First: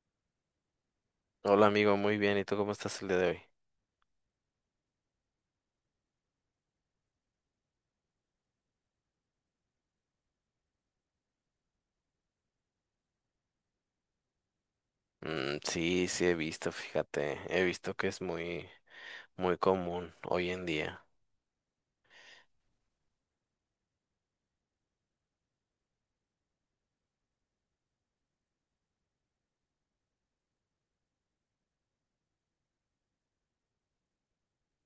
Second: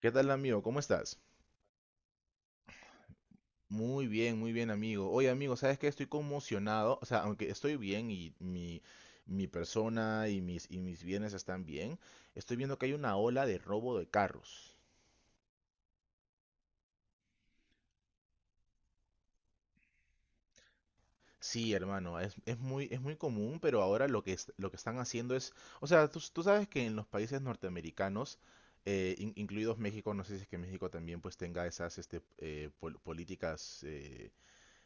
¿Qué tal, amigo? ¿Cómo estás? Hola amigo, muy bien. ¿Y tú cómo estás el día de hoy? Muy bien, amigo. Oye, amigo, ¿sabes qué? Estoy conmocionado. O sea, aunque estoy bien y mi persona y y mis bienes están bien, estoy viendo que hay una ola de robo de carros. Mm, sí, sí he visto, fíjate, he visto que es muy común hoy en día. Sí, hermano, es muy común, pero ahora lo que están haciendo es. O sea, tú sabes que en los países norteamericanos, incluidos México, no sé si es que México también pues tenga esas políticas,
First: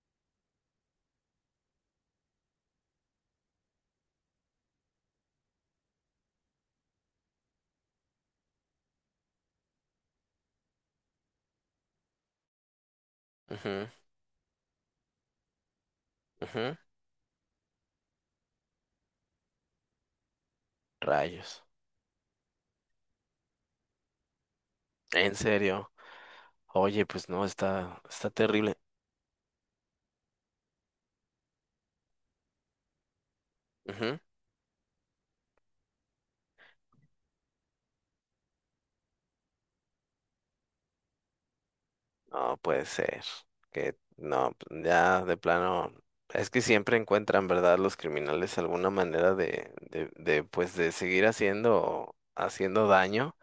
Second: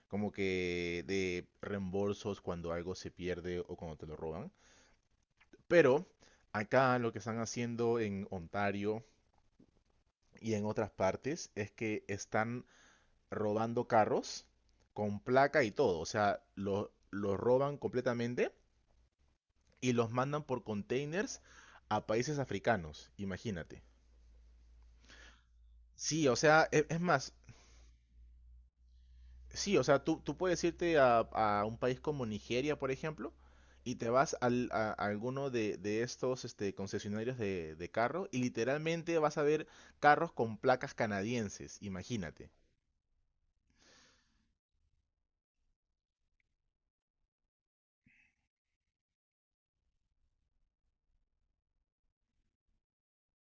como que de reembolsos cuando algo se pierde o cuando te lo roban. Pero acá lo que están haciendo en Ontario y en otras partes es que están robando Ujú, carros con placa y todo. O sea, ujú. los lo roban completamente y los mandan por containers Rayos. a países africanos, imagínate. ¿En serio? Sí, o sea, es Oye, pues más. no, está terrible. Sí, o sea, tú puedes irte a un país como Nigeria, por ejemplo, y te Ujú. vas a alguno de estos concesionarios de carros y literalmente vas a ver carros con placas canadienses, imagínate. No puede ser. Que no, pues, ya de plano. Es que siempre encuentran, ¿verdad? Los criminales alguna manera de, pues, de seguir haciendo daño.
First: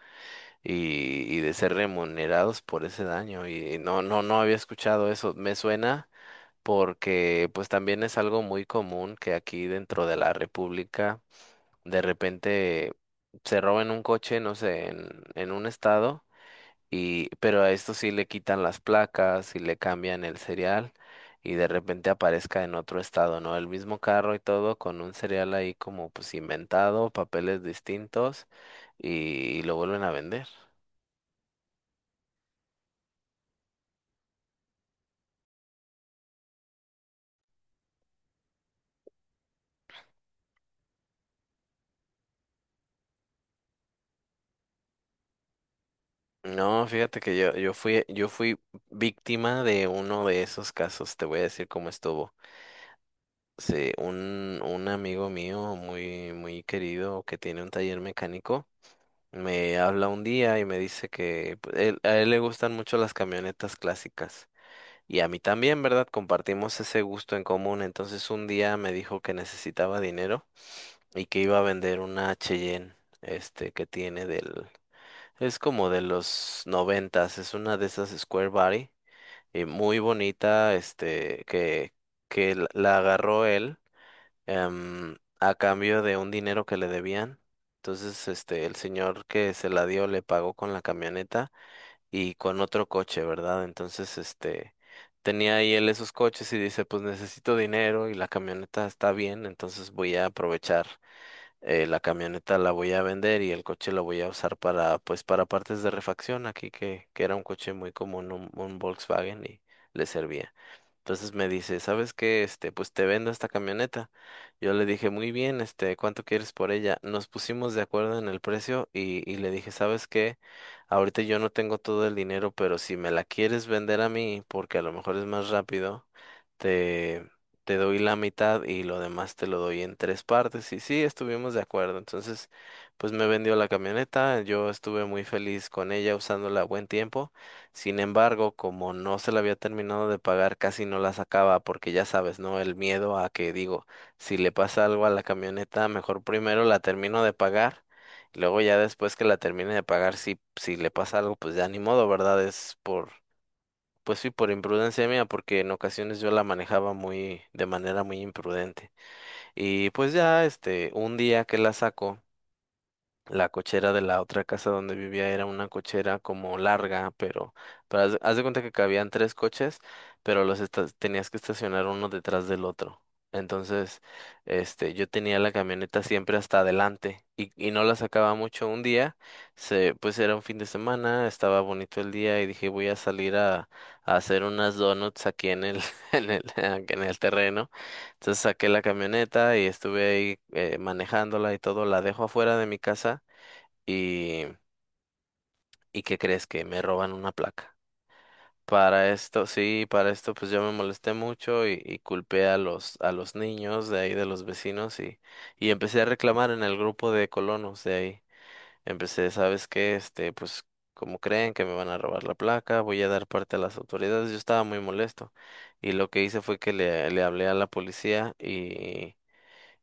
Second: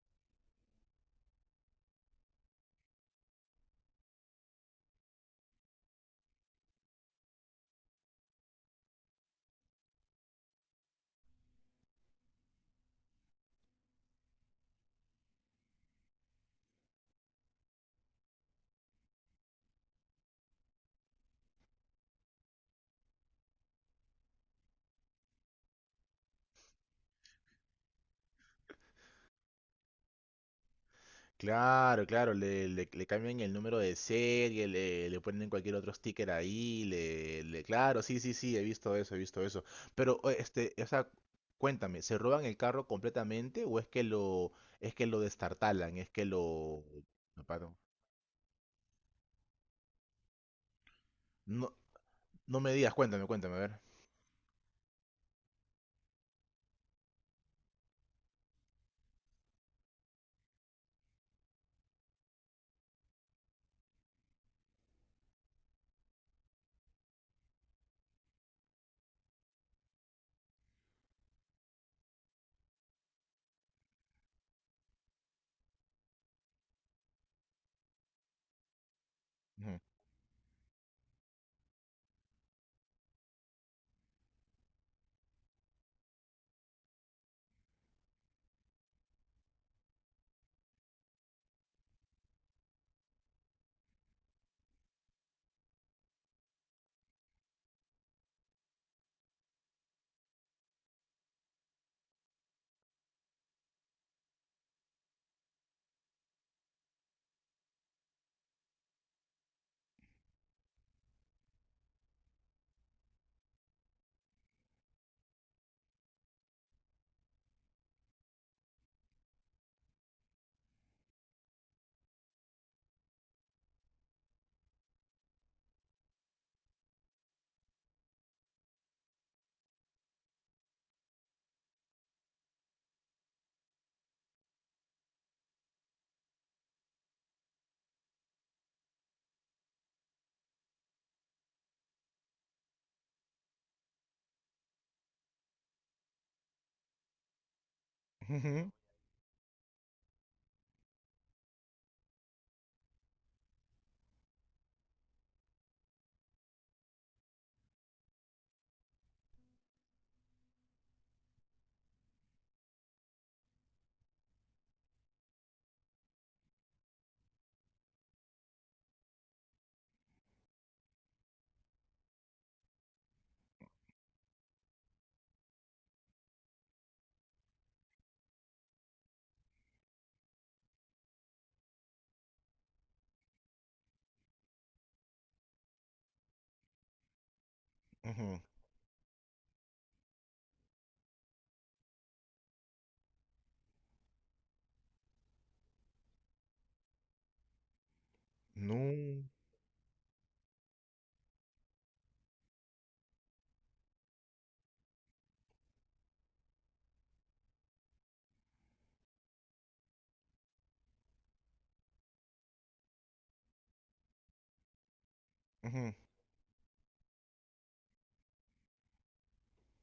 Y, y de ser remunerados por ese daño. Y no había escuchado eso. Me suena porque pues también es algo muy común que aquí dentro de la República de repente se roben un coche, no sé, en un estado, y, pero a esto sí le quitan las placas y le cambian el serial. Y de repente aparezca en otro estado, ¿no? El mismo carro y todo, con un serial ahí como pues inventado, papeles distintos, y lo vuelven a vender. Claro, claro, le cambian el número de serie, le ponen cualquier otro sticker ahí, claro, sí, sí, sí, he visto eso, he visto eso. Pero, o sea, cuéntame, ¿se roban el carro completamente o es que lo destartalan, es que lo... No, fíjate que lo yo, yo paran? fui, yo fui víctima de uno de esos casos, te voy a decir No, cómo estuvo. no me digas, cuéntame, cuéntame, a ver. Sí, un amigo mío muy querido que tiene un taller mecánico me habla un día y me dice que pues, a él le gustan mucho las camionetas clásicas y a mí también, ¿verdad? Compartimos ese gusto en común. Entonces un día me dijo que necesitaba dinero y que iba a vender una Cheyenne, este, que tiene del es como de los noventas, es una de esas Square Body, y Ujú, muy bonita, este, que la agarró él, a cambio de un dinero que le debían. Entonces, este, el señor que se la dio le pagó con la camioneta y con otro coche, ¿verdad? Entonces, este, tenía ahí él esos coches y dice, pues necesito dinero y la camioneta está bien, entonces voy a aprovechar, la camioneta la voy a vender y el coche lo voy a usar para, pues, para partes de refacción aquí, que era un coche muy común, un Volkswagen y le servía. Entonces me dice, ¿sabes qué? Este, pues te vendo esta camioneta. Yo le dije, muy bien, este, ¿cuánto quieres por ella? Nos pusimos de acuerdo en el precio y le dije, ¿sabes qué? Ahorita yo no tengo todo el dinero, pero si me la quieres vender a mí, porque a lo mejor es más rápido, te doy la mitad y lo demás te lo doy en tres partes. Y sí, estuvimos de acuerdo. Entonces, pues me vendió la camioneta, yo estuve muy feliz con ella usándola a buen tiempo. Sin embargo, como no se la había terminado de pagar, casi no la sacaba porque ya sabes, ¿no? El miedo a que, digo, si le pasa algo a la camioneta, mejor primero la termino de pagar. Luego ujú, ya después que la termine de pagar, si le pasa algo, pues ya ni modo, ¿verdad? Es por Pues sí, por imprudencia mía, porque en ocasiones yo la manejaba muy, de manera muy imprudente. Y pues ya, este, un día que la saco. La cochera de la otra casa donde vivía era una cochera como larga, pero, de haz de cuenta que cabían tres coches, pero tenías que estacionar uno detrás del otro. Entonces, este, yo tenía la camioneta siempre hasta adelante y no la sacaba mucho un día, pues era un fin de semana, estaba bonito el día y dije voy a salir a hacer unas donuts aquí en el, en el terreno. Entonces ujú. saqué la camioneta y estuve ahí, manejándola y todo, la dejo afuera de mi casa y, ¿y qué crees que me roban una placa? Para No, esto, sí, para esto pues yo me molesté mucho y culpé a los niños de ahí, de los vecinos, y empecé a reclamar en el grupo de colonos de ahí. Empecé, ¿sabes qué? Este, pues, como creen que me van a robar la placa? Voy a dar parte a las autoridades. Yo estaba muy molesto y ujú. lo que hice fue que le hablé a la policía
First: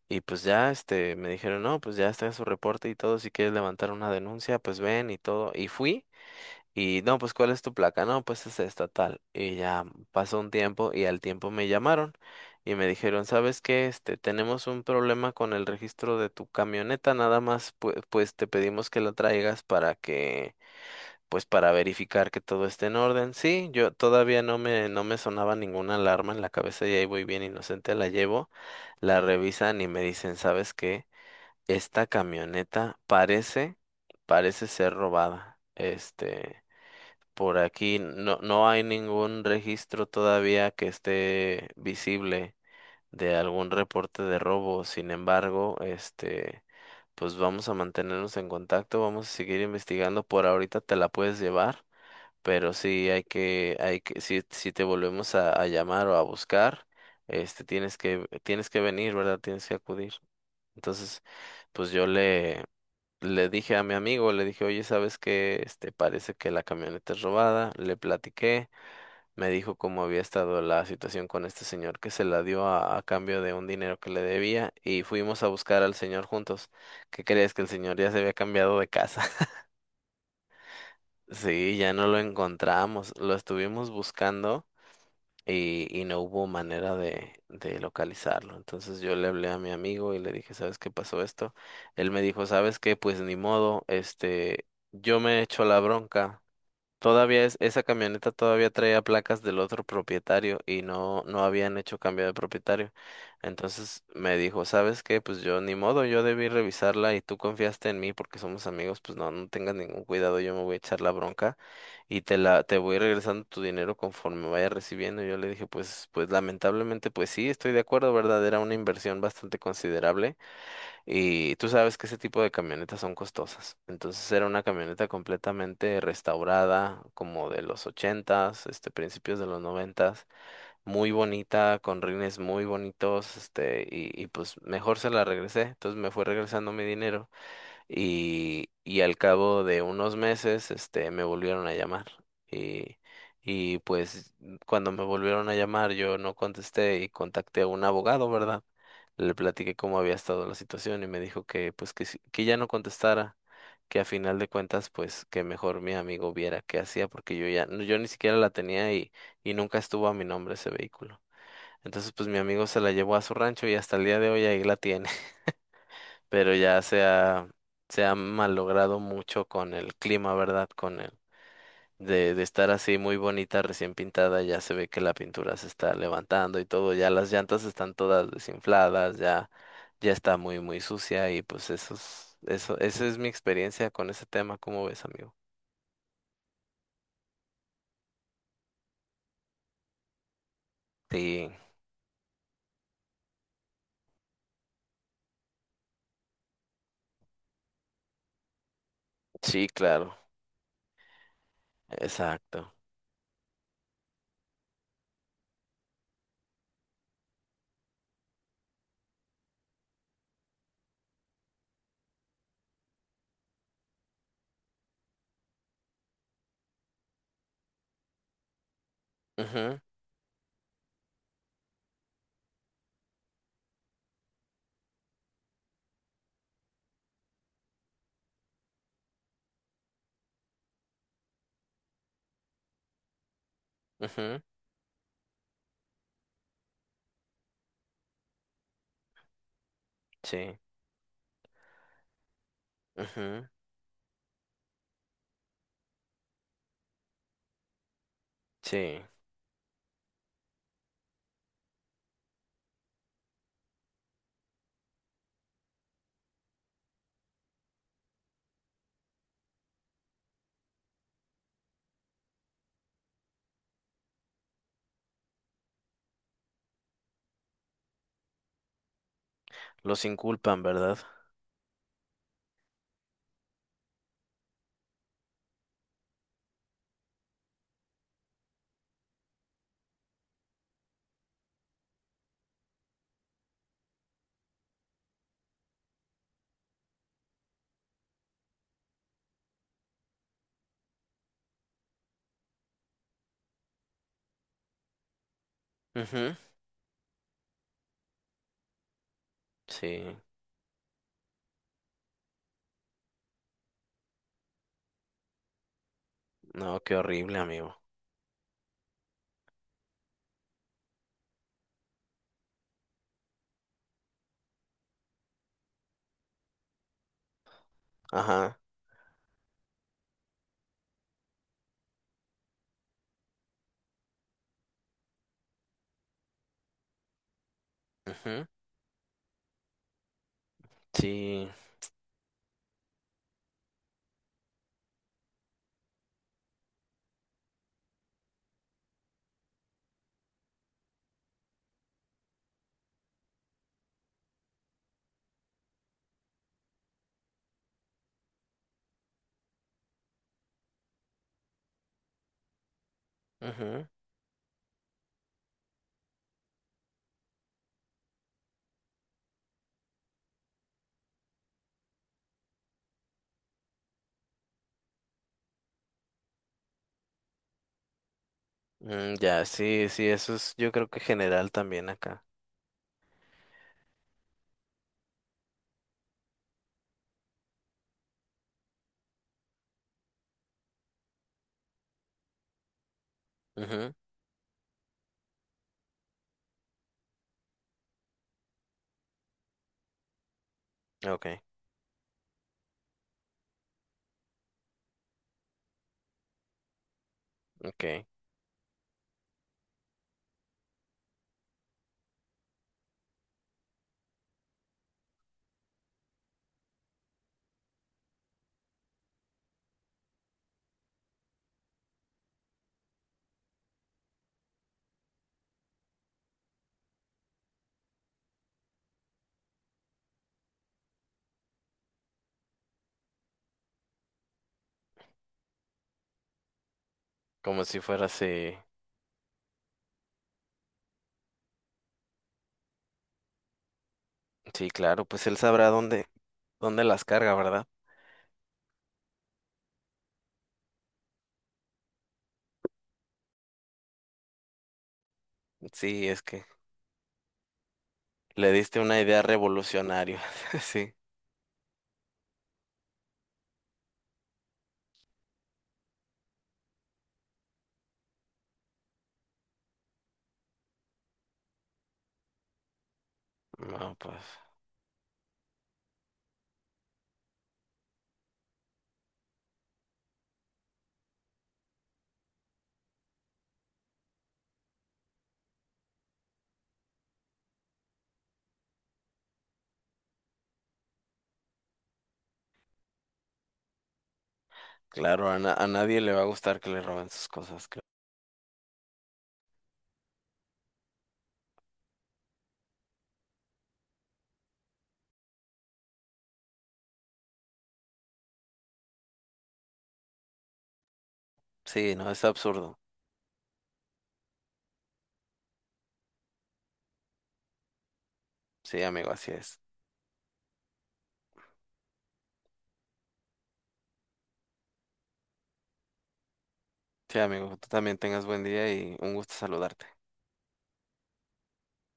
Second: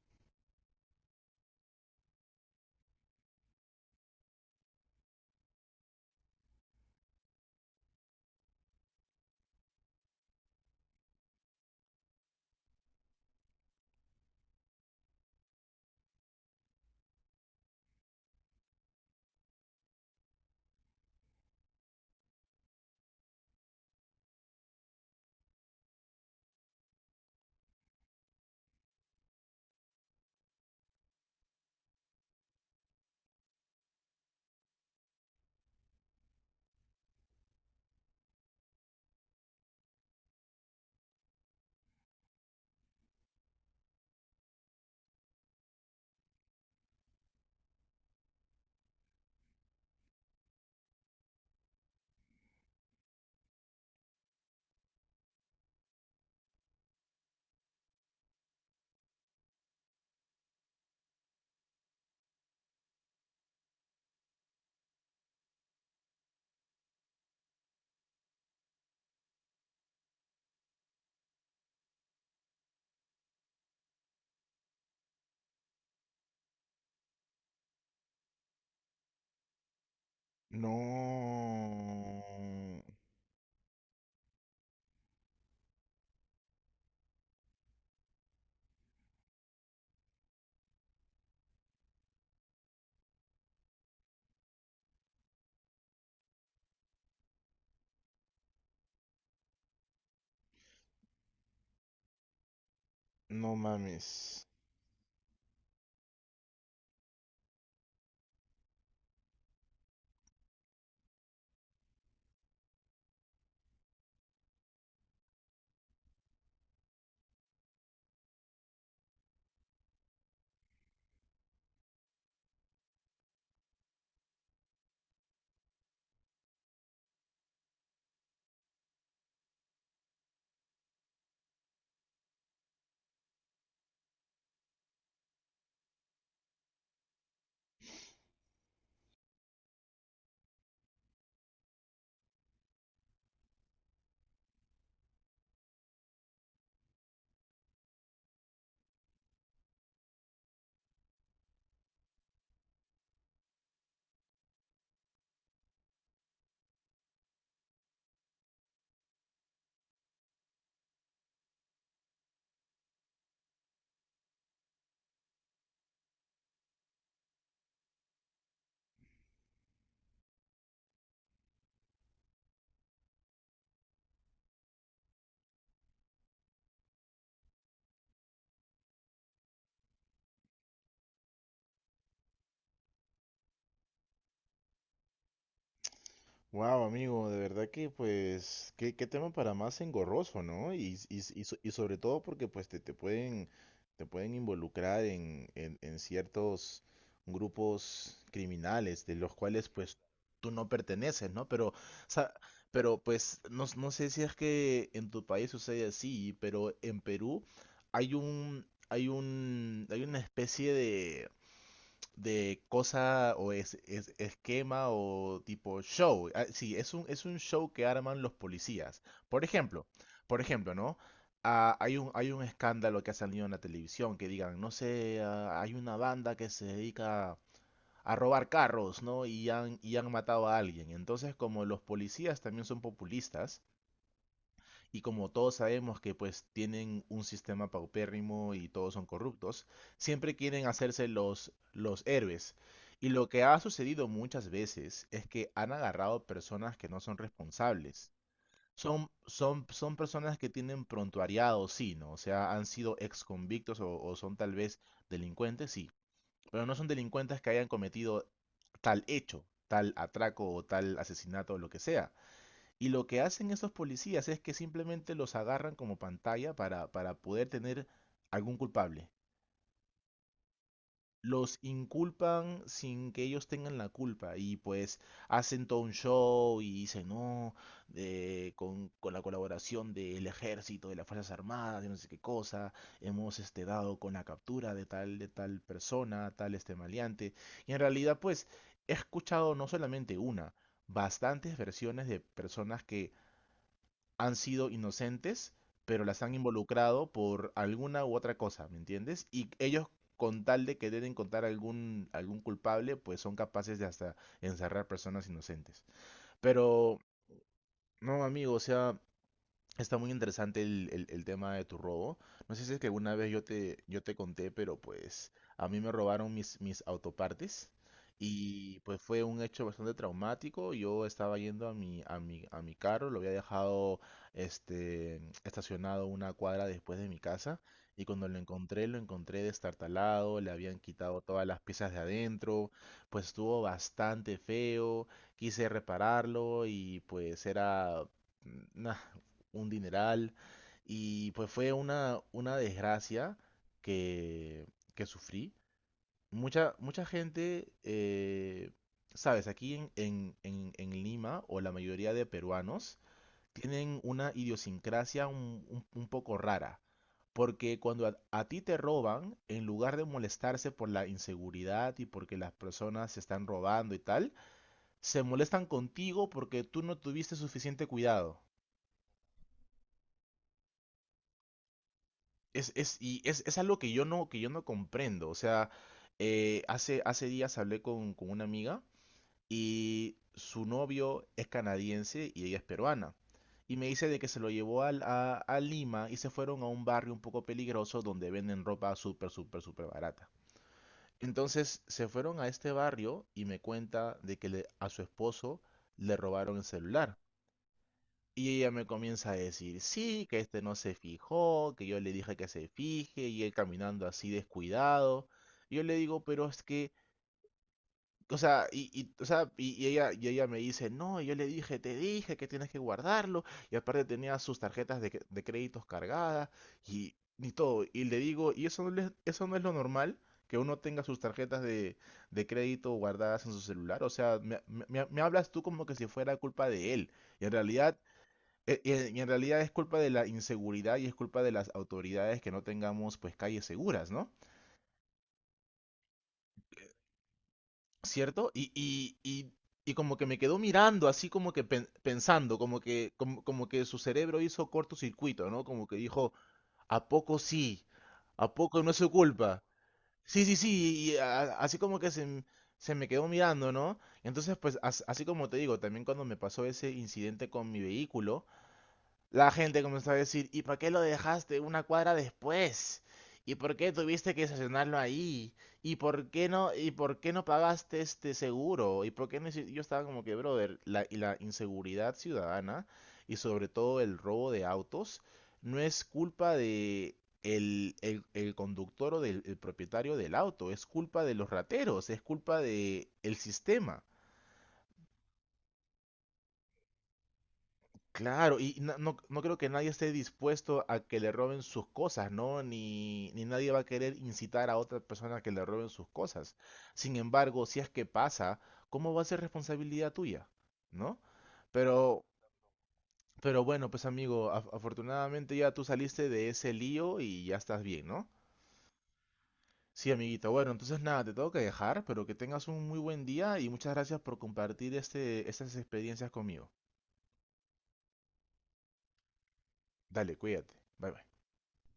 y pues ya, este, me dijeron, no, pues ya está su reporte y todo, si quieres levantar una denuncia, pues ven y todo. Y fui. Y no, pues ¿cuál es tu placa? No, pues es esta tal. Y ya pasó un tiempo y al tiempo me llamaron y me dijeron, ¿sabes qué? Este, tenemos un problema con el registro de tu camioneta, nada más pues, te pedimos que la traigas para que, pues, para verificar que todo esté en orden. Sí, yo todavía no me sonaba ninguna alarma en la cabeza y ahí voy bien inocente, la llevo, la revisan y me dicen, ¿sabes qué? Esta camioneta parece ser robada. Este, por aquí no, no hay ningún registro todavía que esté visible de algún reporte de robo. Sin embargo, este, pues vamos a mantenernos en contacto, vamos a seguir investigando. Por ahorita te la puedes llevar, pero sí si, si te volvemos a llamar o a buscar, este, tienes que venir, ¿verdad? Tienes que acudir. Entonces, pues le dije a mi amigo, le dije, oye, ¿sabes qué? Este, parece que la camioneta es robada. Le platiqué, me dijo cómo había estado la situación con este señor que se la dio a cambio de un dinero que le debía y fuimos a buscar al señor juntos. ¿Qué crees? Que el señor ya se había cambiado de casa. Sí, ya no lo No, encontramos, lo estuvimos buscando y no hubo manera de localizarlo. Entonces yo le hablé a mi amigo y le dije, ¿sabes qué? Pasó esto. Él me dijo, ¿sabes qué? Pues ni modo, este, yo me echo la bronca. Esa camioneta todavía traía placas del otro propietario y no, no habían hecho cambio de propietario. no Entonces mames. me dijo, ¿sabes qué? Pues yo ni modo, yo debí revisarla y tú confiaste en mí porque somos amigos, pues no, no tengas ningún cuidado, yo me voy a echar la bronca y te voy regresando tu dinero conforme vaya recibiendo. Yo le dije, pues lamentablemente, pues sí, estoy de acuerdo, ¿verdad? Era una inversión bastante considerable y tú sabes que ese tipo de camionetas son costosas. Entonces era una camioneta completamente restaurada, como de los ochentas, este, principios de los noventas, muy bonita, con rines muy bonitos, este, y pues mejor se la regresé. Entonces me fue regresando mi dinero y al cabo de unos meses, este, me volvieron a llamar y, y pues cuando me volvieron a llamar yo no contesté y contacté a un abogado, ¿verdad? Le platiqué cómo había estado la situación y me dijo que pues que, que ya no contestara, que a final de cuentas pues que mejor mi amigo viera qué hacía porque yo ni siquiera la tenía y nunca estuvo a mi nombre ese vehículo. Entonces pues mi amigo se la llevó a su rancho y hasta el día de hoy ahí la tiene, pero se ha malogrado mucho con el clima, ¿verdad? Con el de estar así muy bonita, recién pintada, ya se ve que la pintura se está levantando y todo, ya las llantas están todas desinfladas, ya, ya está muy sucia y pues esa es mi experiencia con ese tema, ¿cómo ves, amigo? Wow, amigo, de verdad que pues qué tema para más engorroso, ¿no? Y, s- y, s- y Sí, so- y sobre todo porque pues te pueden involucrar en ciertos grupos criminales de los sí, cuales pues claro, tú no perteneces, ¿no? Pero, o sea, exacto. pero pues no, no sé si es que en tu país sucede así, pero en Perú hay una especie de cosa o esquema o tipo show. Ah, sí, es un show que arman los policías. Por Ujú, ejemplo, por ejemplo, ¿no? Ah, hay un escándalo que ha salido en la televisión que digan, no sé, hay una banda que se dedica a robar carros, ¿no? Y han matado a alguien. Entonces, como los policías también son populistas, ujú, y como todos sabemos que pues tienen un sistema paupérrimo y todos son corruptos, siempre sí, quieren hacerse los héroes. Y lo que ujú, ha sucedido muchas veces es que han agarrado personas que no son responsables. sí. Son personas que tienen prontuariado, sí, ¿no? O sea, han sido ex convictos o son tal vez delincuentes, sí. Pero no son delincuentes que hayan cometido tal hecho, tal atraco o tal asesinato o lo que sea. Y lo que hacen estos policías es que simplemente los agarran como pantalla para poder tener algún culpable. Los inculpan, ¿verdad? Los inculpan sin que ellos tengan la culpa y pues hacen todo un show y dicen, no, con la colaboración del ejército, de las Fuerzas Armadas, de no sé qué cosa, hemos dado con la captura de tal persona, tal maleante. Y en realidad pues he escuchado no solamente una, bastantes versiones de personas que han sido inocentes, pero las han Ujú, involucrado por alguna u otra cosa, ¿me entiendes? Y ellos, sí. con tal de que querer encontrar algún culpable, pues son capaces de hasta encerrar personas inocentes. No, qué Pero, horrible, amigo. no, amigo, o sea, está muy interesante el tema de tu robo. No sé si es que alguna vez yo te conté, pero pues a mí me robaron mis autopartes Ajá. y pues fue un hecho bastante traumático. Yo estaba yendo a mi carro, lo había dejado este, estacionado una cuadra después de mi casa y cuando Ujú, lo encontré destartalado, le habían quitado todas sí, las piezas de adentro, pues estuvo bastante feo, quise repararlo y pues era nah, un dineral. Y pues fue una desgracia que, que sufrí. Mucha gente, sabes, aquí en Lima, o la mayoría de peruanos, ujú, tienen una idiosincrasia un poco rara. Porque cuando a ti te roban, en lugar de molestarse por la inseguridad y porque las personas se están robando y tal, se molestan contigo porque tú no tuviste suficiente cuidado. mm, ya, sí, sí, eso es, yo creo que general también acá. Es algo que yo no comprendo. O sea, hace días hablé con una amiga y su novio es canadiense y ella es peruana. Y me Ujú, dice de que se lo llevó a Lima y se fueron a un barrio un poco peligroso donde venden ropa súper, súper, súper barata. ok, Entonces se fueron a este barrio y me cuenta de que a su esposo le robaron el celular. ok, Y ella me comienza a decir, sí, que este no se fijó, que yo le dije que se fije, y él caminando así descuidado. Y yo le digo, pero es que, o sea, o sea, y ella me dice, no, yo le dije, te dije que tienes que guardarlo, y aparte tenía sus tarjetas de créditos cargadas, y, todo. Y le digo, ¿y eso no es lo normal? Que uno tenga sus tarjetas de crédito guardadas en su celular. O sea, me hablas tú como que si fuera culpa de él. Y en como si realidad fuera así. y en realidad es culpa de la inseguridad y es culpa de las autoridades que no tengamos pues calles seguras, ¿no? Sí, claro, pues él sabrá dónde, dónde las carga, ¿verdad? ¿Cierto? Y como que me quedó mirando, así como que pensando, como que su cerebro hizo cortocircuito, ¿no? Como que Sí, es dijo, que ¿a poco sí? le ¿A diste poco no es una su idea culpa? revolucionaria, Sí, sí, sí. sí, y así como que se me quedó mirando, ¿no? Entonces, pues así como te digo, también cuando me pasó ese incidente con mi vehículo, la gente comenzó a decir, ¿y para qué lo dejaste una cuadra después? ¿Y por qué No, pues tuviste que estacionarlo ahí? ¿Y por qué no pagaste este seguro? ¿Y por qué no hici-? Yo estaba como que, brother, y la inseguridad ciudadana y sobre todo el robo de autos no es culpa de el conductor o del el propietario del auto, es culpa de los rateros, es culpa de el sistema. claro, a, a nadie le va a gustar que le roben sus cosas. Cl- Claro, y no, no creo que nadie esté dispuesto a que le roben sus cosas, ¿no? Ni nadie va a querer incitar a otra persona a que le roben sus cosas. Sin embargo, si es que pasa, ¿cómo va a ser responsabilidad tuya? ¿No? Sí, no, Pero, es absurdo. pero bueno, pues amigo, afortunadamente ya tú saliste de ese lío y ya estás bien, ¿no? Sí, amigo, así es. Sí, amiguito. Bueno, entonces nada, te tengo que dejar, pero que tengas un muy buen día y muchas gracias por compartir estas experiencias conmigo. Sí, amigo, tú también tengas buen día y un gusto saludarte. Dale, cuídate. Bye bye.